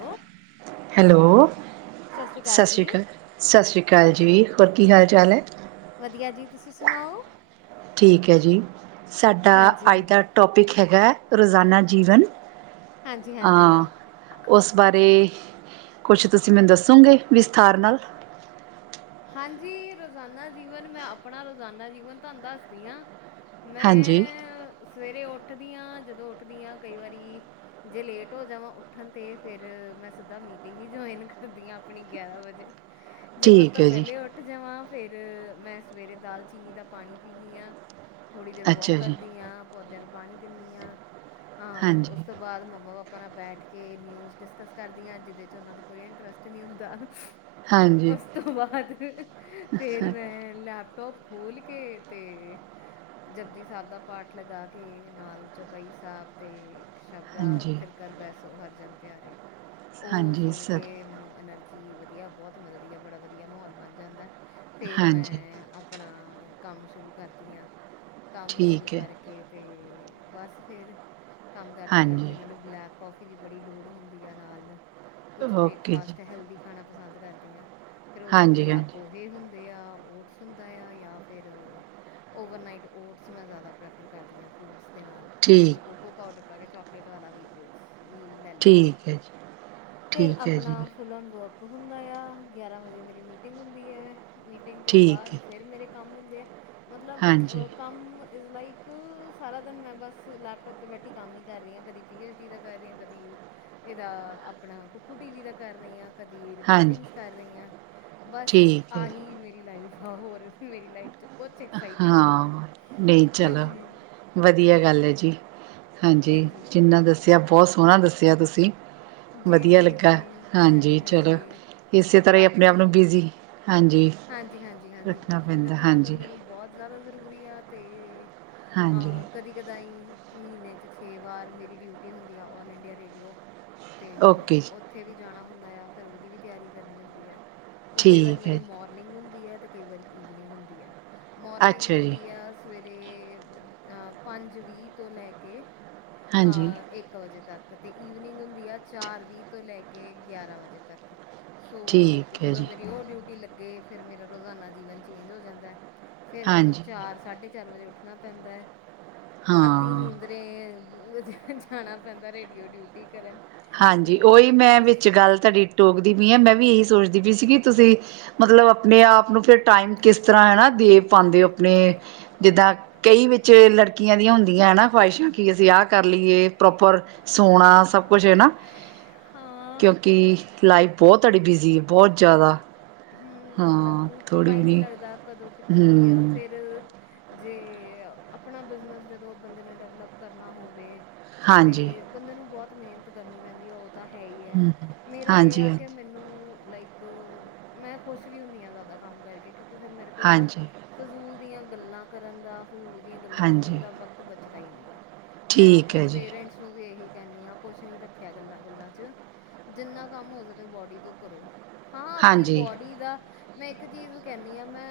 Hello hello, ਸਤਿ ਸ਼੍ਰੀ ਅਕਾਲ ਸਾਸਰੀ ਜੀ ਕਾਲ। ਸਾਸਰੀ ਕਾਲ ਜੀ ਹੋਰ ਕੀ ਹਾਲ ਚਾਲ ਐ? ਵਧੀਆ ਜੀ ਤੁਸੀਂ ਸੁਣਾਓ? ਠੀਕ ਐ ਜੀ ਸਾਡਾ ਅੱਜ ਹਾਂਜੀ ਦਾ ਟੋਪਿਕ ਹੈਗਾ ਰੋਜ਼ਾਨਾ ਜੀਵਨ। ਹਾਂਜੀ ਆਂ ਹਾਂਜੀ ਉਸ ਬਾਰੇ, ਕੁਛ ਤੁਸੀਂ ਮੈਨੂੰ ਦੱਸੋਗੇ ਵਿਸਥਾਰ ਨਾਲ। ਹਾਂਜੀ ਰੋਜ਼ਾਨਾ ਜੀਵਨ ਮੈਂ ਆਪਣਾ ਰੋਜ਼ਾਨਾ ਜੀਵਨ ਤੁਹਾਨੂੰ ਦੱਸਦੀ ਆ। ਹਾਂਜੀ ਮੈਂ ਸਵੇਰੇ ਉੱਠਦੀ ਹਾਂ ਜਦੋਂ ਉੱਠਦੀ ਹਾਂ ਕਈ ਵਾਰੀ ਜੇ ਲੇਟ ਹੋ ਜਾਵਾਂ ਉੱਠਣ ਤੇ ਫਿਰ ਮੈਂ ਸਿੱਧਾ ਮੀਟਿੰਗ ਹੀ ਜੁਆਇਨ ਕਰਦੀ ਹਾਂ ਆਪਣੀ ਗਿਆਰਾਂ ਵਜੇ ਜੇ ਓ ਠੀਕ ਹੈ ਜੀ ਉੱਠ ਜਾਵਾਂ ਫੇਰ ਮੈਂ ਸਵੇਰੇ ਦਾਲ ਚੀਨੀ ਦਾ ਪਾਣੀ ਪੀਂਨੀ ਆ। ਥੋੜ੍ਹੀ ਦੇਰ ਵੋਕ ਅੱਛਾ ਜੀ ਕਰਦੀ ਆ ਪੌਦਿਆਂ ਨੂੰ ਪਾਣੀ ਦਿੰਨੀ ਆ। ਹਾਂ-ਹਾਂ ਉਸ ਹਾਂਜੀ ਤੋਂ ਬਾਅਦ ਮੰਮਾ-ਪਾਪਾ ਨਾਲ ਬੈਠ ਕੇ ਨਿਊਜ਼ ਡਿਸਕਸ ਕਰਦੀਆਂ ਜਿਹਦੇ 'ਚ ਉਹਨਾ ਨੂੰ ਕੋਈ ਇੰਟਰਸਟ ਨੀ ਹੁੰਦਾ। ਹਾਂਜੀ। ਉਸ ਤੋਂ ਬਾਅਦ, ਫੇਰ ਮੈਂ ਲੈਪਟੋਪ ਖੋਲ੍ਹ ਕੇ ਤੇ ਜਪਜੀ ਸਾਹਿਬ ਦਾ ਪਾਠ ਲਗਾ ਕੇ ਨਾਲ ਚੌਪਈ ਸਾਹਿਬ ਤੇ ਸ਼ਬਦ ਆ ਹਾਂਜੀ ਫਿਰ ਕਰ ਬੈਸੋ ਹਰਜਨ ਪਿਆਰੇ, ਉਹ ਹਾਂਜੀ ਸੁਣ ਸਰ ਕੇ ਮੈਨੂੰ ਐਨਰਜੀ ਜੀ ਵਧੀਆ ਬਹੁਤ ਮਿਲਦੀ ਏ ਬੜਾ ਵਧੀਆ ਮਾਹੌਲ ਬਣ ਜਾਂਦਾ ਫੇਰ ਹਾਂਜੀ ਮੈਂ ਆਪ ਆਪਣਾ ਕੰਮ ਸ਼ੁਰੂ ਕਰਦੀ ਆਂ। ਕੰਮ ਸ਼ੁਰੂ ਠੀਕ ਹੈ ਕਰਕੇ ਕੇ ਤੇ ਬਸ ਫੇਰ ਕੰਮ ਹਾਂਜੀ ਕਰਦੇ-ਕਰਦੇ ਮੈਨੂੰ ਬਲੈਕ ਕੌਫੀ ਦੀ ਬੜੀ ਲੋੜ ਹੁੰਦੀ ਆ ਨਾਲ, ਕੁਛ ਓਕੇ ਜੀ ਬ੍ਰੇਕਫਾਸਟ ਹੈਲਦੀ ਖਾਣਾ ਪਸੰਦ ਕਰਦੀ ਆ। ਫਿਰ ਉਹਦੇ ਚ ਹਾਂਜੀ ਜਾਂ ਹਾਂਜੀ ਪੋਹੇ ਹੁੰਦੇ ਆ, ਓਟਸ ਹੁੰਦਾ ਆ ਜਾਂ ਫਿਰ ਔਵਰਨਾਈਟ ਓਟਸ ਮੈਂ ਜ਼ਿਆਦਾ ਪ੍ਰੈਫਰ ਕਰਦੀ ਹਾਂ ਫਰੂਟਸ ਦੇ ਨਾਲ। ਉਹਦੇ 'ਚ ਠੀਕ ਕੋਕੋ ਪਾਊਡਰ ਪਾ ਕੇ ਚਾਕਲੇਟ ਵਾਲਾ ਵੀ ਓਟਸ। ਮੀਲ ਲੈ ਲੈਂਦੀ ਹਾਂ ਠੀਕ ਹੈ ਜੀ ਫੇਰ ਠੀਕ ਹੈ ਆਪਣਾ ਜੀ ਫੁੱਲ ਔਨ ਵਰਕ ਹੁੰਦਾ ਆ ਗਿਆਰਾਂ ਵਜੇ ਮੇਰੀ ਮੀਟਿੰਗ ਹੁੰਦੀ ਹੈ, ਮੀਟਿੰਗ ਤੋਂ ਠੀਕ ਬਾਅਦ ਹੈ ਫਿਰ ਮੇਰੇ ਕੰਮ ਹੁੰਦੇ ਆ, ਹਾਂਜੀ ਮਤਲਬ ਕੰਮ ਇਜ ਲਾਈਕ ਸਾਰਾ ਦਿਨ ਮੈਂ ਬਸ ਲੈਪਟੋਪ ਤੇ ਬੈਠੀ ਕੰਮ ਹੀ ਕਰ ਰਹੀ ਆ ਕਦੀ ਪੀ ਐਚ ਡੀ ਦਾ ਕਰ ਰਹੀ ਆ ਕਦੀ ਇਹਦਾ ਆਪਣਾ ਕੁੱਕੂ ਟੀ ਵੀ ਦਾ ਕਰ ਰਹੀ ਆ। ਕਦੀ ਰਿਕੋਡਿੰਗਸ ਹਾਂਜੀ ਕਰ ਰਹੀ ਆ ਬਸ ਠੀਕ ਹੈ ਜੀ ਆਹੀ ਮੇਰੀ ਲਾਈਫ ਹਾਂ ਹੋਰ ਮੇਰੀ ਲਾਈਫ 'ਚ ਕੁਛ ਐਕਸਾਈਟਿੰਗ ਨੀ ਆ ਹਾਂ ਨਹੀਂ ਚਲੋ ਹਾਂਜੀ। ਵਧੀਆ ਗੱਲ ਹੈ ਜੀ, ਹਾਂਜੀ ਜਿੰਨਾ ਦੱਸਿਆ ਬਹੁਤ ਸੋਹਣਾ ਦੱਸਿਆ ਤੁਸੀਂ ਜੀ ਵਧੀਆ ਜੀ ਲੱਗਾ ਜੀ ਹਾਂਜੀ, ਚਲੋ ਹਾਂਜੀ ਇਸੇ ਤਰਾਂ ਹੀ ਆਪਣੇ ਆਪ ਨੂੰ ਬਾਕੀ ਬਿਜੀ ਹਾਂਜੀ। ਹਾਂਜੀ- ਹਾਂਜੀ ਹਾਂਜੀ, ਰੱਖਣਾ ਬੀਜੀ ਪੈਂਦਾ ਰੱਖਣਾ ਹਾਂਜੀ ਬੰਦੇ ਨੂੰ ਬਹੁਤ ਜ਼ਿਆਦਾ ਜ਼ਰੂਰੀ ਆ ਤੇ, ਹਾਂਜੀ ਅਹ ਕਦੀ ਕਦਾ ਹੀ ਮਹੀਨੇ ਚ ਛੇ ਵਾਰ ਮੇਰੀ ਡਿਊਟੀ ਹੁੰਦੀ ਆ ਆਲ ਇੰਡੀਆ ਰੇਡੀਓ। ਤੇ ਓਕੇ ਜੀ ਉੱਥੇ ਵੀ ਜਾਣਾ ਹੁੰਦਾ ਆ, ਫੇਰ ਉਹਦੀ ਵੀ ਤਿਆਰੀ ਕਰਨੀ ਹੁੰਦੀ ਹੈ, ਉਹ ਕਈ ਵਾਰ ਠੀਕ ਹੈ ਮੇਰੀ ਜੀ ਮੌਰ ਨਿੰਗ ਹੁੰਦੀ ਆ ਤੇ ਕਈ ਵਾਰੀ ਈਵਨਿੰਗ ਹੁੰਦੀ ਆ, ਮਾਰਨਿੰਗ ਅੱਛਾ ਜੀ ਹੁੰਦੀ ਆ- ਸਵੇਰੇ ਪੰਜ ਵੀਹ ਤੋਂ ਲੈ ਕੇ ਹਾਂਜੀ ਅ ਇੱਕ ਇੱਕ ਵਜੇ ਤੱਕ, ਤੇ ਈਵਨਿੰਗ ਹੁੰਦੀ ਆ ਚਾਰ ਵੀਹ ਤੋਂ ਲੈ ਕੇ ਗਿਆਰਾਂ ਵਜੇ ਤੱਕ ਸੋ ਠੀਕ ਹੈ ਜਦੋਂ ਜੀ ਮੇਰੀ ਉਹ ਡਿਊਟੀ ਲੱਗੇ ਫੇਰ ਮੇਰਾ ਰੋਜ਼ਾਨਾ ਜੀਵਨ ਚੇਂਜ ਹੋ ਜਾਂਦਾ। ਫੇਰ ਮੈਨੂੰ ਹਾਂਜੀ ਚਾਰ, ਸਾਢੇ ਚਾਰ ਵਜੇ ਉੱਠਣਾ ਪੈਂਦਾ ਹੈ ਅੱਧੀ ਹਾਂ ਨੀਂਦ ਫੇਰ ਏ ਉੱਧਰ ਜਾਣਾ ਪੈਂਦਾ ਰੇਡੀਓ ਡਿਊਟੀ ਕਰਨ। ਤੇ ਹਾਂਜੀ ਉਹੀ ਮੈਂ ਬਸ ਵਿੱਚ ਗੱਲ ਤੁਹਾਡੀ ਟੋਕਦੀ ਪਈ ਹਾਂ, ਮੈਂ ਵੀ ਇਹੀ ਸੋਚਦੀ ਪਈ ਸੀਗੀ ਤੁਸੀਂ ਮਤਲਬ ਆਪਣੇ ਆਪ ਨੂੰ ਫੇਰ ਟਾਈਮ ਕਿਸ ਤਰਾਂ ਹੈ ਨਾ, ਦੇਵ ਪਾਉਂਦੇ ਹੋ ਆਪਣੇ ਜਿੱਦਾਂ ਕਈ ਵਿੱਚ ਲੜਕੀਆਂ ਦੀਆਂ ਹੁੰਦੀਆਂ ਹਨਾ। ਖਵਾਹਿਸ਼ਾਂ ਕਿ ਅਸੀਂ ਆਹ ਕਰ ਲਈਏ ਪ੍ਰੋਪਰ ਸੋਣਾ ਸਭ ਕੁਛ ਨਾ ਹਾਂ ਕਿਉਂਕਿ ਲਾਈਫ ਬਹੁਤ ਤੁਹਾੜੀ ਬਿਜੀ ਹੈ ਬਹੁਤ ਜ਼ਿਆਦਾ। ਹੂੰ ਮਤਲਬ ਹਾਂ ਥੋੜ੍ਹੀ ਪਤਾ ਵੀ ਹੀ ਨਹੀਂ ਲੱਗਦਾ ਕਦੋਂ, ਕਿੱਥੇ, ਕੀ ਆ ਹਮ ਫੇਰ ਜੇ ਆਪਣਾ ਬਿਜ਼ਨਸ ਜਦੋਂ ਬੰਦੇ ਨੇ ਡਿਵਲਪ ਕਰਨਾ ਹੋਵੇ, ਹਾਂਜੀ ਤੇ ਬੰਦੇ ਨੂੰ ਬਹੁਤ ਮਿਹਨਤ ਕਰਨੀ ਪੈਂਦੀ ਆ, ਉਹ ਤਾਂ ਹੈ ਹੀ ਹੈ, ਹਮ ਮੇਰਾ ਇਹ ਹਾਂਜੀ ਆ ਹਾਂਜੀ ਕਿ ਮੈਨੂੰ ਲਾਈਕ ਇੱਕ ਮੈਂ ਖੁਸ਼ ਵੀ ਹੁੰਦੀ ਹਾਂ ਜ਼ਿਆਦਾ ਕੰਮ ਕਰਕੇ ਕਿਉਂਕਿ ਫੇਰ ਮੇਰੇ ਕੋਲ ਨਾ, ਹਾਂਜੀ ਫਜ਼ੂਲ ਦੀਆਂ ਗੱਲਾਂ ਕਰਨ ਦਾ, ਫਜ਼ੂਲ ਦੀਆਂ ਗੱਲਾਂ ਸੁਣਨ ਹਾਂਜੀ ਦਾ, ਵਕਤ ਬਚਦਾ ਹੀ ਨਹੀਂ ਹੈ। ਮੈਂ ਠੀਕ ਆਪਣੇ ਹੈ ਜੀ ਪੇਰੈਂਟਸ ਨੂੰ ਵੀ ਇਹੀ ਕਹਿੰਦੀ ਹਾਂ। ਕੁਛ ਨਹੀਂ ਰੱਖਿਆ ਗੱਲਾਂ -ਗੁੱਲਾਂ ਚ ਜਿੰਨਾ ਕੰਮ ਹੋ ਸਕੇ ਬੋਡੀ ਤੋਂ ਕਰੋ, ਹਾਂ ਆਪਣੀ ਹਾਂਜੀ ਬੋਡੀ ਦਾ ਮੈਂ ਇੱਕ ਚੀਜ਼ ਕਹਿੰਣੀ ਆ ਮੈਂ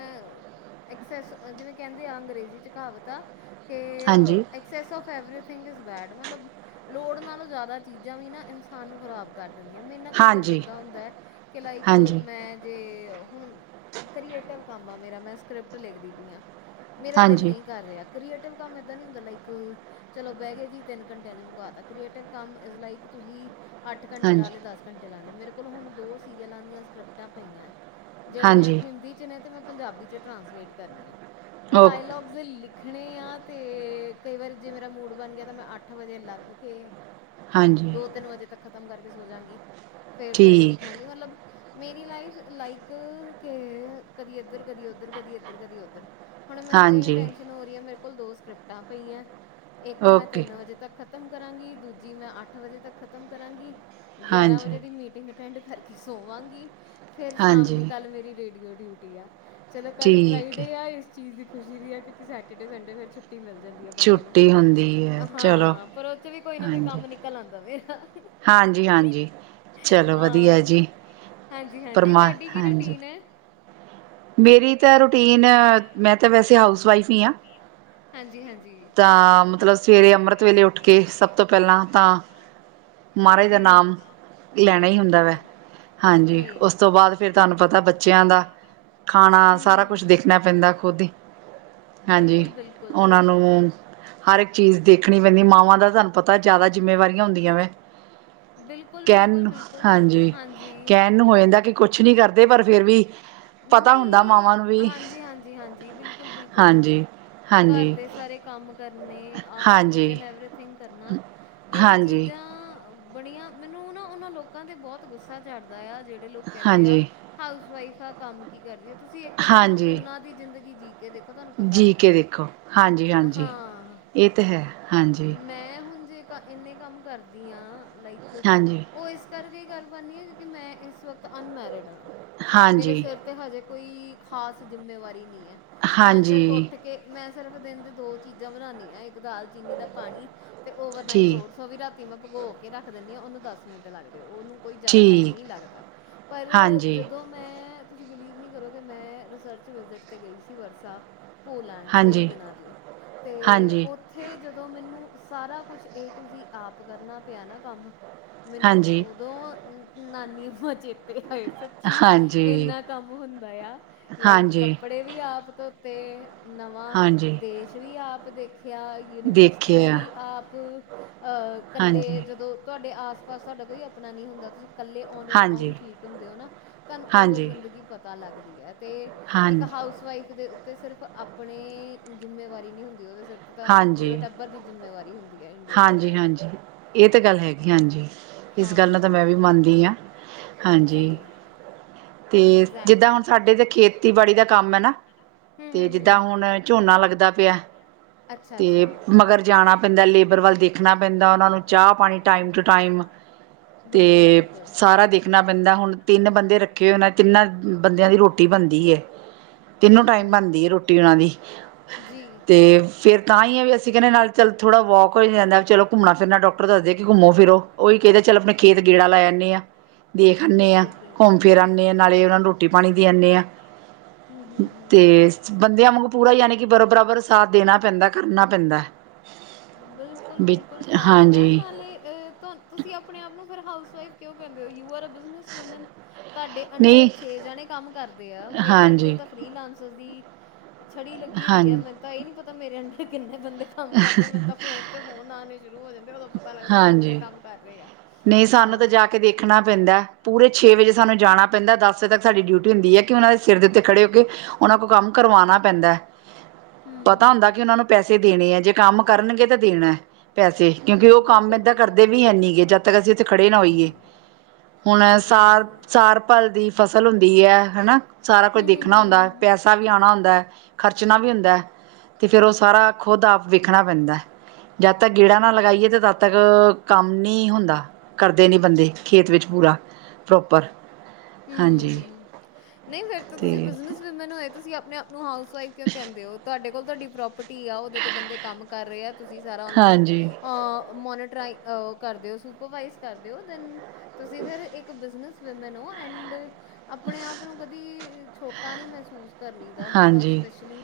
ਐਕਸਸਾਈਜ ਜਿਵੇਂ ਕਹਿੰਦੇ ਆ ਅੰਗਰੇਜ਼ੀ ਚ ਕਹਾਵਤ ਆ ਕੇ ਔ ਹਾਂਜੀ ਐਕ- excess of everything is bad ਮਤਲਬ ਲੋੜ ਨਾਲੋਂ ਜ਼ਿਆਦਾ ਚੀਜ਼ਾਂ ਵੀ ਨਾ ਇਨਸਾਨ ਨੂੰ ਖਰਾਬ ਕਰ ਦਿੰਦੀਆਂ, ਮੇਰੇ ਨਾ ਕਈ ਵਾਰੀ ਹਾਂਜੀ ਏਦਾਂ ਹੁੰਦਾ ਹੈ ਕਿ ਲਾਈ- ਹਾਂਜੀ ਮੈਂ ਜੇ ਹੁਣ ਕੀਏਟਿਵ ਕੰਮ ਆ ਮੇਰਾ ਮੈਂ ਸਕ੍ਰਿਪਟ ਲਿਖਦੀ ਪਈ ਆ ਮੇਰਾ ਦਿਲ ਹਾਂਜੀ ਨਹੀਂ ਕਰ ਰਿਹਾ ਕਰ੍ਰੀਏਟਿਵ ਕੰਮ ਏਦਾਂ ਨਹੀਂ ਹੁੰਦਾ ਲਾਈਕ, ਚਲੋ ਬਹਿ ਗ ਜੀ ਤਿੰਨ ਘੰਟਿਆਂ ਚ ਮੂਕਾ ਤਾਂ। ਅੱਠ ਘੰਟੇ ਲਾ ਹਾਂਜੀ ਲਏ, ਦਸ ਘੰਟੇ ਲਾ ਲਏ, ਮੇਰੇ ਕੋਲ ਹੁਣ ਦੋ ਸੀਰੀਅਲਾਂ ਦੀਆਂ ਸਕ੍ਰਿਪਟਾਂ ਪਈਆਂ। ਜਿਹੜੀਆਂ ਹਾਂਜੀ ਹਿੰਦੀ 'ਚ ਨੇ ਤੇ ਮੈਂ ਪੰਜਾਬੀ 'ਚ ਟਰਾਂਸਲੇਟ ਕਰਨੀਆਂ, ਉਹ ਓਕੇ ਡਾਇਲੋਗ ਲਿਖਣੇ ਆ ਤੇ ਕਈ ਵਾਰੀ ਜੇ ਮੇਰਾ ਮੂਡ ਬਣ ਗਿਆ ਤਾਂ ਮੈਂ ਅੱਠ ਵਜੇ ਲੱਗ ਕੇ, ਹਾਂਜੀ ਦੋ- ਤਿੰਨ ਵਜੇ ਤੱਕ ਖ਼ਤਮ ਕਰਕੇ ਸੋ ਜਾਂਗੀ ਫੇਰ ਸਵੇਰੇ ਠੀਕ ਉੱਠਾਂਗੀ ਮਤਲਬ, ਮੇਰੀ ਲਾਈਫ ਲਾਈਕ ਕਿ ਕਦੀ ਇੱਧਰ- ਕਦੀ ਉਧਰ, ਕਦੀ ਇੱਧਰ- ਕਦੀ ਉੱਧਰ। ਹੁਣ ਮੈਨੂੰ ਇਹ ਹਾਂਜੀ ਟੈਂਸ਼ਨ ਹੋ ਰਹੀ ਹੈ ਮੇਰੇ ਕੋਲ ਦੋ ਸਕ੍ਰਿਪਟਾਂ ਪਈਆਂ, ਇੱਕ ਮੈਂ ਓਕੇ ਤਿੰਨ ਵਜੇ ਤੱਕ ਖਤਮ ਕਰਾਂਗੀ, ਦੂਜੀ ਮੈਂ ਅੱਠ ਵਜੇ ਤੱਕ ਖ਼ਤਮ ਕਰਾਂਗੀ, ਗਿਆਰਾਂ ਹਾਂਜੀ ਵਜੇ ਦੀ ਮੀਟਿੰਗ ਅਟੈਂਡ ਕਰਕੇ ਸੋਵਾਂਗੀ, ਫੇਰ ਸ਼ਾਮ ਦੀ ਹਾਂਜੀ ਕੱਲ ਮੇਰੀ ਰੇਡੀਓ ਡਿਊਟੀ ਆ। ਚਲੋ ਕੱਲ ਠੀਕ ਹੈ ਫਰਾਈਡੇ ਆ, ਇਸ ਚੀਜ਼ ਦੀ ਖੁਸ਼ੀ ਵੀ ਆ ਕਿਉਂਕਿ ਸੈਟਰਡੇ- ਸੰਡੇ ਫੇਰ ਛੁੱਟੀ ਮਿਲ ਜਾਂਦੀ। ਬੰਦੇ ਨੂੰ, ਛੁੱਟੀ ਹੁੰਦੀ ਹੈ ਚਲੋ ਹਾਂ ਪਰ ਉਹ ਚ ਵੀ ਕੋਈ ਨਾ ਕੋਈ ਹਾਂਜੀ ਕੰਮ ਨਿਕਲ ਆਉਂਦਾ, ਮੇਰਾ। ਹਾਂਜੀ ਹਾਂਜੀ ਚਲੋ ਵਧੀਆ ਹਾ। ਜੀ ਹਾਂਜੀ- ਹਾਂਜੀ ਪਰਮਾ ਤੁਹਾਡੀ ਕੀ ਹਾਂਜੀ ਰੂਟੀਨ ਹੈ? ਮੇਰੀ ਤਾਂ ਰੂਟੀਨ ਆ ਮੈਂ ਤਾਂ ਵੈਸੇ ਹਾਓਸ ਵਾਈਫ ਹੀ ਆ, ਹਾਂਜੀ- ਹਾਂਜੀ। ਤਾਂ ਮਤਲਬ ਸਵੇਰੇ ਅੰਮ੍ਰਿਤ ਵੇਲੇ ਉੱਠ ਕੇ ਸਭ ਤੋਂ ਪਹਿਲਾਂ ਤਾਂ ਮਹਾਰਾਜ ਦਾ ਜੀ ਨਾਮ ਲੈਣਾ ਹੀ ਬਿਲਕੁਲ ਹੁੰਦਾ ਵੈ ਬਿਲਕੁਲ ਹਾਂਜੀ ਉਸ ਜੀ ਤੋਂ ਬਾਅਦ ਫਿਰ ਤੁਹਾਨੂੰ ਪਤਾ ਬੱਚਿਆਂ ਦਾ ਖਾਣਾ ਸਾਰਾ ਕੁਛ ਹੂੰ ਦੇਖਣਾ ਪੈਂਦਾ ਖੁਦ ਹੀ ਹਾਂਜੀ ਉਹਨਾਂ ਬਿਲਕੁਲ-ਬਿਲਕੁਲ। ਨੂੰ ਹਰ ਇੱਕ ਚੀਜ਼ ਦੇਖਣੀ ਪੈਂਦੀ ਮਾਵਾਂ ਦਾ ਤੁਹਾਨੂੰ ਪਤਾ ਜ਼ਿਆਦਾ ਜ਼ਿੰਮੇਵਾਰੀਆਂ ਹੁੰਦੀਆਂ ਵੇ ਬਿਲਕੁਲ ਬਿਲਕੁਲ ਬਿਲਕੁਲ ਹਾਂਜੀ ਕਹਿਣ ਨੂੰ ਹੋ ਜਾਂਦਾ ਕਿ ਕੁਛ ਨਹੀਂ ਕਰਦੇ ਪਰ ਫਿਰ ਵੀ ਪਤਾ ਹੁੰਦਾ ਨਹੀਂ ਮਾਵਾਂ ਨੂੰ ਵੀ ਹਾਂਜੀ ਹਾਂਜੀ ਹਾਂਜੀ ਬਿਲਕੁਲ ਬਿਲਕੁਲ ਹਾਂਜੀ ਘਰ ਹਾਂਜੀ ਦੇ ਸਾਰੇ ਕੰਮ ਕਰਨੇ ਆ ਈਚ ਹਾਂਜੀ ਐਂਡ ਐਵਰੀਥਿੰਗ ਕਰਨਾ ਇਹ ਹਾਂਜੀ ਚੀਜ਼ਾਂ ਬੜੀਆਂ ਮੈਨੂੰ ਨਾ ਉਹਨਾਂ ਲੋਕਾਂ ਤੇ ਬਹੁਤ ਗੁੱਸਾ ਚੜਦਾ ਆ ਜਿਹੜੇ ਲੋਕ ਕਹਿੰਦੇ ਆ ਹਾਂਜੀ ਹਾਊਸ ਵਈਫਆ ਕੰਮ ਕੀ ਕਰ ਰਹੀਆ ਤੁਸੀਂ ਇੱਕ ਦਿਨ ਹਾਂਜੀ ਉਹਨਾਂ ਦੀ ਜ਼ਿੰਦਗੀ ਜੀ ਕੇ ਦੇਖੋ ਤੁਹਾਨੂੰ ਪਤਾ ਜੀ ਕੇ ਲੱਗੇ ਦੇਖੋ ਹਾਂਜੀ ਹਾਂਜੀ ਹਾਂ ਇਹ ਤਾਂ ਹੈ ਹਾਂਜੀ ਮੈਂ ਹੁਣ ਜੇ ਤਾਂ ਇੰਨੇ ਕੰਮ ਕਰਦੀ ਹਾਂ ਲਾਈਕ ਹਾਂਜੀ ਉਹ ਇਸ ਕਰਕੇ ਗੱਲ ਬਣਨੀ ਆ ਕਿਉਂਕਿ ਮੈਂ ਇਸ ਵਕਤ ਅਨਮੈਰਿਡ ਹਾਂ ਮੇਰੇ ਹਾਂਜੀ ਸਿਰ ਤੇ ਹਜੇ ਕੋਈ ਖਾਸ ਜਿੰਮੇਵਾਰੀ ਨਹੀਂ ਹੈ ਮੈਂ ਸਿਰਫ ਹਾਂਜੀ ਉੱਠ ਤੇ ਮੈਂ ਸਿਰਫ ਦਿਨ ਦੀ ਦੋ ਚੀਜ਼ਾਂ ਬਣਾਉਂਦੀ ਹਾਂ ਇੱਕ ਦਾਲਚੀਨੀ ਦਾ ਪਾਣੀ ਤੇ ਓਵਰਨਾਈਟ ਟ ਠੀਕ ਉਹ ਵੀ ਰਾਤੀ ਮੈਂ ਭਗੋ ਕੇ ਰੱਖ ਦਿੰਦੀ ਹਾਂ ਉਹਨੂੰ ਦਸ ਮਿੰਟ ਲੱਗਦੇ ਉਹਨੂੰ ਕੋਈ ਜ਼ਿਆਦਾ ਟਾਈਮ ਠੀਕ ਨਹੀਂ ਲੱਗਦਾ ਪਰ ਹਾਂਜੀ ਜਦੋਂ ਮੈਂ ਤੁਸੀਂ ਬਿਲੀਵ ਨੀ ਕਰੋਗੇ ਮੈਂ ਰਿਸਰਚ ਵਿਜਿਟ ਤੇ ਗਈ ਸੀ ਵਰਸਾ ਪੋਲੈਂਡ ਤੇਈ ਹਾਂਜੀ ਦਿਨਾਂ ਲਈ ਅਤੇ ਹਾਂਜੀ ਉਹ ਉੱਥੇ ਜਦੋਂ ਮੈਨੂੰ ਸਾਰਾ ਕੁਝ ਏ ਟੂ ਜੀ ਆਪ ਕਰਨਾ ਪਿਆ ਨਾ, ਕੰਮ ਮੈਨੂੰ ਹਾਂਜੀ ਉਦੋਂ ਨਾਨੀ ਮਾ ਚੇਤੇ ਤੇ ਹਾਏ, ਸੱਚੀ ਹਾਂਜੀ ਇੰਨਾ ਕੰਮ ਹੁੰਦਾ ਆ, ਲਾਈਕ ਹਾਂਜੀ ਕੱਪੜੇ ਵੀ ਆਪ ਧੋਤੇ ਨਵਾਂ ਹਾਂਜੀ ਦੇਸ਼ ਵੀ ਆਪ ਦੇਖਿਆ। ਯੂਨੀਵਰਸਿਟੀ ਦੇਖਿਆ ਵੀ ਆਪ ਆ ਕੱਲੇ ਹਾਂਜੀ ਜਦੋਂ ਤੁਹਾਡੇ ਆਸ-ਪਾਸ ਸਾਡਾ ਕੋਈ ਆਪਣਾ ਨਹੀਂ ਹੁੰਦਾ, ਤਾਂ ਤੁਸੀਂ ਇਕੱਲੇ ਆਉਂਦੇ ਉ 'ਤੇ ਆਓ ਹਾਂਜੀ ਫੀਟ ਹੁੰਦੇ ਹੋ ਨਾ, ਤਾਂ ਤੁਹਾਨੂੰ ਉਦੋਂ ਹਾਂਜੀ ਜ਼ਿੰਦਗੀ ਪਤਾ ਲੱਗਦੀ ਹੈ ਇੱਕ ਹਾਂਜੀ ਹਾਊਸਵਾਈਫ਼ ਦੇ ਉੱਤੇ ਸਿਰਫ਼ ਆਪਣੀ ਜ਼ਿੰਮੇਵਾਰੀ ਨਹੀਂ ਹੁੰਦੀਆਂ, ਉਹਦੇ ਸਿਰ ਉਹਦੇ ਸਿਰ ਤਾਂ ਹਾਂਜੀ ਪੂਰੇ ਟੱਬਰ ਦੀ ਜ਼ਿੰਮੇਵਾਰੀ ਹੁੰਦੀ ਹੈ, ਖ਼ਾਸ ਕਰਕੇ ਇੰਡੀਅਨ ਹਾਂਜੀ ਸਨੇਰੀਓ ਤੇ ਹਾਂਜੀ ਇਹ ਤਾਂ ਗੱਲ ਹੈਗੀ ਹਾਂ ਜੀ, ਇਸ ਹਾਂ ਗੱਲ ਨਾਲ ਤਾਂ ਹਾਂ ਮੈਂ ਵੀ ਮਨਦੀ ਹਾਂ। ਜੀ ਤੇ ਜਿੱਦਾਂ ਐਗਜ਼ੈਕਟਲੀ ਹੁਣ ਸਾਡੇ ਇਥੇ ਤੇ ਖੇਤੀਬਾੜੀ ਦਾ ਕੰਮ ਹੈ ਨਾ, ਨਾ। ਹੂੰ ਤੇ ਹੂੰ ਜਿਦਾ ਹੂੰ ਹੁਣ ਝੋਨਾ ਲੱਗਦਾ ਪਿਆ ਅੱਛਾ ਤੇ ਅੱਛਾ ਮਗਰ ਜਾਣਾ ਪੈਂਦਾ ਲੇਬਰ ਵੱਲ ਦੇਖ ਦੇਖਣਾ ਪੈਂਦਾ, ਉਹਨਾਂ ਨੂੰ ਚਾਹ-ਪਾਣੀ ਟਾਈਮ ਟੂ ਟਾਈਮ ਤੇ ਬਿਲਕੁਲ ਬਿਲਕੁਲ ਸਾਰਾ ਦੇਖ ਰੱਖਣੇ ਪੈਂਦੇ। ਹੁਣ ਤਿੰਨ ਬੰਦੇ ਰੱਖੇ ਹੋਏ ਨੇ, ਤਾਂ ਉਹਨਾਂ ਤਿੰਨਾਂ ਬੰਦਿਆਂ ਦੀ ਰੋਟੀ ਬਣਦੀ ਏ ਤਿੰਨੋ ਟਾਈਮ ਹੂੰ ਬਣਦੀ ਏ ਰੋਟੀ ਉਹਨਾਂ ਦੀ ਜੀ ਫਿਰ ਤਾਂ ਇਹ ਵੀ ਹੈ, ਅਸੀਂ ਕਹਿੰਦੇ ਹਾਂ ਕਿ ਨਾਲ-ਨਾਲ ਥੋੜ੍ਹਾ ਵਾਕ ਵੀ ਹੋ ਜਾਂਦਾ। ਚਲੋ, ਘੁੰਮਣਾ-ਫਿਰਣਾ ਵੀ ਹੋ ਜਾਂਦਾ ਹੈ, ਡਾਕਟਰ ਵੀ ਕਹਿੰਦੇ ਹਨ ਕਿ ਘੁੰਮੋ-ਫਿਰੋ। ਉਹੀ ਕਹਿੰਦੇ ਹਨ, ਚੱਲ ਆਪਣੇ ਖੇਤ ਗੇੜਾ ਲਾ ਆਨੇ ਆ ਦੇਖ ਆਉਂਦੇ ਹਾਂ, ਬਿਲਕੁਲ ਬਿਲਕੁਲ ਘੁੰਮ-ਫਿਰ ਆਉਂਦੇ ਹਾਂ, ਨਾਲੇ ਉਹਨਾਂ ਨੂੰ ਰੋਟੀ-ਪਾਣੀ ਵੀ ਦੇ ਆਉਂਨੇ ਹਾਂ। ਹੰਮ, ਹੰਮ, ਹੰਮ। ਬੰਦਿਆਂ ਵਾਂਗ ਪੂਰਾ, ਯਾਨੀ ਕਿ ਬਰਾਬਰ ਦਾ ਸਾਥ ਦੇਣਾ ਪੈਂਦਾ ਹੈ, ਕਰਨਾ ਪੈਂਦਾ ਬਿਲਕੁਲ, ਵੀ ਬਿਲਕੁਲ, ਇਹ ਫੈਕਟ ਹੈ, ਹਾਂਜੀ ਨਾਲੇ ਤੁਸੀਂ ਆਪਣੇ ਆਪ ਨੂੰ ਫਿਰ ਹਾਊਸ ਵਾਈਫ ਕਿਉਂ ਕਹਿੰਦੇ ਹੋ ਯੂ ਆਰ ਮੈਨੂੰ ਸਮਝ, ਤੁਹਾਡੇ ਅੰਡਰ ਨਹੀਂ ਛੇ ਜਣੇ ਕੰਮ ਕਰਦੇ ਆ, ਮੇਰੇ ਅੰਡਰ ਹਾਂਜੀ ਤਾ ਫਰੀਲਾਂਸਸ ਦੀ ਛੜੀ ਲੱਗੀ ਹਾਂ ਹੋਈ ਹੈ। ਮੈਨੂੰ ਤਾਂ ਇਹ ਵੀ ਨਹੀਂ ਪਤਾ ਕਿ ਮੇਰੇ ਅੰਡਰ ਕਿੰਨੇ ਬੰਦੇ ਕੰਮ ਕਰਦੇ ਹਨ। ਕਰਦੇ। ਮੈਨੂੰ ਤਾਂ ਫੋਨ 'ਤੇ ਫੋਨ ਆਉਣੇ ਸ਼ੁਰੂ ਹੋ ਜਾਂਦੇ ਨੇ, ਉਦੋਂ ਪਤਾ ਲੱਗਦਾ ਕਿ ਐਨੇ ਬੰਦੇ ਹਾਂਜੀ ਕੰਮ ਕਰ ਰਹੇ ਆ। ਨਹੀਂ ਸਾਨੂੰ ਤਾਂ ਹਾਂ ਜਾ ਕੇ ਦੇਖਣਾ ਪੈਂਦਾ। ਪੂਰੇ ਛੇ ਵਜੇ ਸਾਨੂੰ ਜਾਣਾ ਪੈਂਦਾ। ਦਸ ਵਜੇ ਤੱਕ ਸਾਡੀ ਡਿਊਟੀ ਹੁੰਦੀ ਐ ਕਿ ਉਹਨਾਂ ਦੇ ਸਿਰ 'ਤੇ ਖੜ੍ਹੇ ਹੋ ਕੇ ਕੰਮ ਦੀ ਦੇਖਭਾਲ ਕਰੀਏ। ਉਹਨਾਂ ਤੋਂ ਕੰਮ ਕਰਵਾਣਾ ਪੈਂਦਾ। ਪਤਾ ਹੁੰਦਾ ਹੂੰ ਕੀ ਉਹਨਾਂ ਨੂੰ ਪੈਸੇ ਦੇਣੇ ਆ ਜੇ ਕੰਮ ਕਰਨਗੇ ਤਾਂ ਦੇਣਾ। ਪੈਸੇ ਕਿਉਂਕਿ ਉਹ ਕੰਮ ਬਿਲਕੁਲ ਏਦਾਂ ਬਿਲਕੁਲ ਕਰਦੇ ਵੀ ਹੈ ਨੀ ਗੇ ਜਦ। ਜਦੋਂ ਤੱਕ ਅਸੀਂ ਉੱਥੇ ਖੜ੍ਹੇ ਨਾ ਹੋਈਏ, ਹੁਣ ਹਾਂਜੀ ਸਾਲ ਹਾਂਜੀ ਹੂੰ ਸਾਲ ਭਰ ਦੀ। ਫ਼ਸਲ ਹੁੰਦੀ ਐ ਹਨਾ, ਸਾਰਾ ਕੁਝ ਹੂੰ ਹੂੰ ਦੇਖਣਾ ਹੁੰਦਾ। ਹੂੰ ਪੈਸੇ, ਹੂੰ ਪੈਸਾ ਵੀ ਆਣਾ ਹੁੰਦਾ ਐ, ਖਰਚਣਾ ਵੀ ਹੁੰਦਾ ਐ, ਤੇ ਫਿਰ ਉਹ ਸਾਰਾ ਖੁਦ ਆਪ ਦੇਖਣਾ ਪੈਂਦਾ ਜਦ ਤੱਕ ਗੇੜਾ ਨਾ ਲਗਾਈਏ, ਤੇ ਤਦ ਤੱਕ ਕੰਮ ਨੀ ਹੁੰਦਾ। ਕਰਦੇ ਨੀ ਬੰਦੇ ਖੇਤ ਵਿੱਚ ਪੂਰਾ ਪ੍ਰੌਪਰ ਹੂੰ, ਹਾਂਜੀ। ਹੂੰ। ਨਹੀਂ, ਫਿਰ ਤੁਸੀਂ ਅਤੇ ਬਿਜ਼ਨਸਵੁਮੈਨ ਹੋਏ ਤੁਸੀਂ ਆਪਣੇ ਆਪ ਨੂੰ ਹਾਊਸਵਾਈਫ ਕਿਉਂ ਕਹਿੰਦੇ ਓ? ਤੁਹਾਡੇ ਕੋਲ ਤੁਹਾਡੀ, ਪ੍ਰੋਪਰਟੀ ਆ ਉਹਦੇ 'ਤੇ ਬੰਦੇ ਕੰਮ ਕਰ ਰੇ ਆ ਤੁਸੀਂ ਸਾਰਾ ਉਹਨਾਂ ਨੂੰ ਹਾਂਜੀ ਮੋਨੀਟਰਾਈ। ਅ ਕਰਦੇ ਓ, ਸੁਪਰਵਾਈਜ਼ ਕਰਦੇ ਓ ਦੈਨ ਤੁਸੀਂ ਫਿਰ ਇੱਕ ਬਿਜ਼ਨਸ ਵੁਮਨ ਓ ਐਂਡ, ਆਪਣੇ ਆਪ ਨੂੰ ਕਦੀ ਛੋਟਾ ਨੀ ਮਹਿਸੂਸ ਕਰੀ ਦਾ ਹਾਂਜੀ ਸਪੈਸ਼ਲੀ।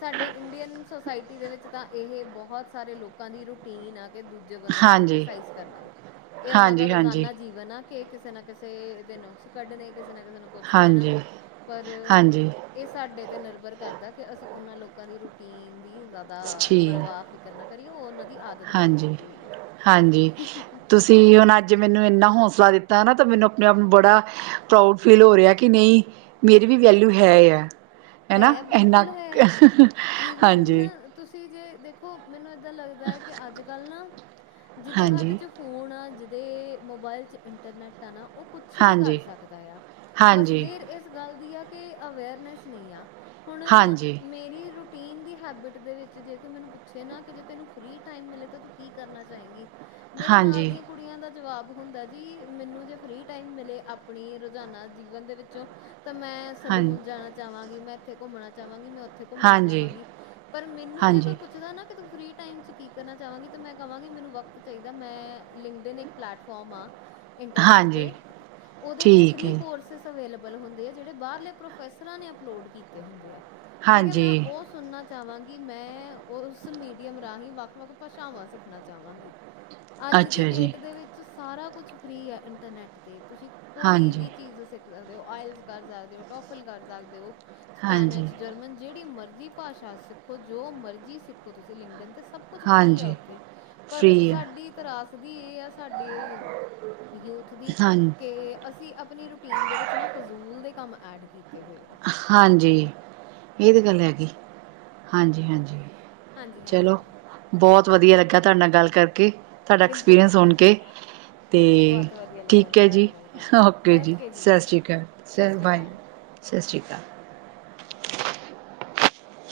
ਸਾਡੀ ਇੰਡੀਅਨ ਸੋਸਾਇਟੀ ਦੇ ਵਿੱਚ ਤਾਂ ਇਹ ਬਹੁਤ ਸਾਰੇ ਲੋਕਾਂ ਦੀ ਰੁਟੀਨ ਆ। ਦੂਜੇ ਬੰਦੇ ਨੂੰ ਹਾਂਜੀ ਕ੍ਰਿਟਿਸਾਈਜ਼ ਕਰਨਾ ਏ ਉਹਨਾਂ ਦਾ ਹਾਂਜੀ ਹਾਂਜੀ ਰੋਜਾਨਾ ਜੀਵਨ ਨਾ ਕਿ ਕਿਸੇ ਨਾ ਕਿਸੇ ਦੇ ਨੁਕਸ ਕੱਢਣੇ, ਕਿਸੇ ਨਾ ਕਿਸੇ ਨੂੰ ਕੁਛ ਕਹਿਣਾ ਹਾਂਜੀ ਪਰ ਹਾਂਜੀ ਇਹ ਸਾਡੇ 'ਤੇ ਨਿਰਭਰ ਕਰਦਾ ਐ ਕਿ ਅਸੀਂ ਉਹਨਾਂ ਲੋਕਾਂ ਦੀ ਰੂਟੀਨ ਦੀ ਜਿਆਦਾ ਠੀਕ ਪਰਵਾਹ ਫ਼ਿਕਰ ਨਾ ਕਰੀਏ ਓ ਉਹਨਾਂ ਦੀ ਆਦਤ ਬਣ ਹਾਂਜੀ, ਚੁੱਕੀ ਹੋਈ ਆ। ਤੀ ਹੁਣ ਅੱਜ ਮੈਨੂੰ ਇੰਨਾ ਹੌਂਸਲਾ ਦਿੱਤਾ ਤਾਂ ਕਿ ਮੈਨੂੰ ਆਪਣੇ ਆਪ ਨੂੰ ਬੜਾ, ਪ੍ਰਾਊਡ ਫੀਲ ਹੋ ਰਿਆ ਕਿ ਨਹੀਂ ਮੇਰੀ ਵੀ ਵੈਲਿਊ ਹੈ ਆ। ਹੈ ਨਾ ਇਨਾ ਬਿਲਕੁਲ ਹੈ ਈਵਨ ਹਾਂਜੀ। ਤੁਸੀਂ ਜੇ ਦੇਖੋ ਮੈਨੂੰ ਏਦਾਂ ਲੱਗਦਾ ਐ ਕਿ ਅੱਜ ਕੱਲ ਨਾ ਜਿਹਦੇ ਹੱਥ ਹਾਂਜੀ। ਚ ਫੋਨ ਆ ਜਿਹਦੇ ਮੋਬਾਇਲ 'ਚ ਇੰਟਰਨੈੱਟ। ਨਾ ਓ ਕੁਛ ਵੀ ਕਰ ਹਾਂਜੀ, ਸਕਦਾ ਆ ਬਸ ਹਾਂਜੀ, ਦੇਰ ਏਸ ਗੱਲ ਦੀ ਆ ਕਿ ਅਵੇਅਰਨੈਸ। ਨਹੀਂ ਆ ਹੁਣ ਹਾਂਜੀ, ਮੇਰੀ ਰੂਟੀ ਨ ਦੀ ਹੈਬਿਟ ਦੇ ਵਿੱਚ ਜੇ ਕੋਈ ਮੈਨੂੰ ਪੁੱਛੇ ਨਾ ਕਿ ਜੇ ਤੈਨੂੰ ਫਰੀ ਟਾਈਮ ਮਿਲੇ ਤਾਂ ਤੂੰ ਕੀ ਕਰਨਾ ਚਾਹੇਗੀ। ਮੇਰੇ ਹਾਂ ਨਾਲ ਦੇ, ਕੁੜੀਆਂ ਦਾ ਜਵਾਬ ਹੁੰਦਾ ਜੀ ਮੈਨੂੰ ਜੇ ਫਰੀ ਟਾਈਮ ਮਿਲੇ ਆਪਣੀ ਰੋਜ਼ਾਨਾ ਜੀਵਨ ਦੇ ਵਿੱਚੋਂ। ਤਾਂ ਮੈਂ ਸਲੂਨ ਜਾਣਾ ਚਾਵਾਂਗੀ। ਮੈਂ ਇੱਥੇ ਘੁੰਮਣਾ ਚਾਵਾਂਗੀ। ਮੈਂ ਉੱਥੇ ਘੁੰਮਣਾ ਹਾਂਜੀ, ਜਾਵਾਂਗੀ ਪਰ ਮੈਨੂੰ ਜੇ ਹਾਂਜੀ, ਕੋਈ ਪੁੱਛਦਾ ਨਾ ਕਿ ਤੂੰ ਫਰੀ ਟਾਈਮ ਚ ਕਿ ਕੀ ਕਰਨਾ ਚਾਵਾਂਗੀ। ਤੇ ਮੈਂ ਕਵਾਂਗੀ ਮੈਨੂੰ ਵਕਤ ਚਾਹੀਦਾ ਮੈਂ ਲਿੰਕਡਨ ਇੱਕ ਪਲੈਟਫੋਮ ਆ। ਇੰਟਰਨੈੱਟ ਹਾਂਜੀ 'ਤੇ ਉਹਦੇ 'ਤੇ ਠੀਕ ਹੈ। ਫਰੀ ਜੀ। ਕੋਰਸਿਸ ਅਵੇਲੇਬਲ ਹੁੰਦੇ ਆ ਜਿਹੜੇ ਬਾਹਰਲੇ ਪ੍ਰੋਫੈਸ ਰਾ ਨੇ ਅਪਲੋਡ ਕੀਤੇ ਹੁੰਦੇ ਆ। ਮੈਂ ਕਿਹਾ ਹਾਂਜੀ, ਮੈਂ ਓਸ, ਸੁਣਨਾ ਚਾਵਾਂਗੀ। ਮੈਂ ਉਸ ਮੀਡੀਅਮ ਰਾਹੀਂ ਵੱਖ-ਵੱਖ ਭਾਸ਼ਾਵਾਂ ਸਿੱਖਣਾ ਚਾਵਾਂਗੀ। - [inaudible] ਅੱਜ ਦੀ ਅੱਛਾ ਜੀ, ਡੇਟ ਦੇ ਵਿੱਚ ਸਾਰਾ ਕੁਛ ਫਰੀ ਐ। ਇੰਟਰਨੈੱਟ 'ਤੇ ਤੁਸੀਂ ਕੋਈ ਹਾਂਜੀ, ਵੀ ਚੀਜ਼ ਸਿੱਖ ਕਰ ਸਕਦਾ ਓ। ਆਇਲਸ ਕਰ ਸਕਦੇ ਓ। ਟੋਫੀਲ ਕਰ ਸਕਦੇ ਓ। ਹਾਂਜੀ, ਸਪੈਨਿਜ ਜਰਮਨ ਜਿਹੜੀ ਮਰਜ਼ੀ। ਭਾਸ਼ਾ ਸਿੱਖੋ ਜੋ ਮਰਜ਼ੀ ਸਿੱਖੋ ਤੁਸੀਂ ਲਿੰਗਡਨ 'ਤੇ ਸਭ। ਸਭ ਕੁਛ ਫਰੀ ਆ ਹਾਂਜੀ। ਓਥੇ ਪਰ ਫ੍ਰੀ ਆ ਸਾਡੀ। ਤਰਾਸ ਵੀ ਏ ਆ ਸਾਡੇ ਯੂਥ ਦੀ ਹਾਂ, ਕੇ ਅਸੀਂ। ਅਸੀਂ ਆਪਣੀ ਰੂਟੀਨ ਦੇ ਵਿੱਚ ਨਾ ਫਜ਼ੂਲ ਦੇ ਕੰਮ ਐਡ ਕੀਤੇ ਹੋਏ ਆ। ਹਾਂਜੀ, ਇਹ ਤੇ ਗੱਲ ਹੈਗੀ ਹਾਂਜੀ ਹਾਂਜੀ। ਹਾਂਜੀ ਚਲੋ ਹਾਂਜੀ। ਬਹੁਤ ਵਧੀਆ ਲੱਗਾ ਤੁਹਾਡੇ ਨਾਲ ਗੱਲ ਕਰਕੇ, ਤੁਹਾਡਾ ਬਿਲਕੁਲ ਐਕਸਪੀਰੀਅੰਸ ਜੀ। ਸੁਣ ਕੇ ਤੇ ਬਹੁਤ ਵਧੀਆ ਲੱਗਿਆ ਠੀਕ ਮੈਨੂੰ ਹੈ ਤੁਹਾਡੇ ਜੀ, ਨਾਲ ਗੱਲ ਕਰਕੇ। ਓਕੇ ਜੀ, ਸਤਿ ਬਾਏ, ਸ਼੍ਰੀ ਅਕਾਲ, ਸਤਿ ਸਰ ਸ਼੍ਰੀ ਬਾਏ। ਅਕਾਲ। ਸਤਿ ਸ਼੍ਰੀ ਅਕਾਲ।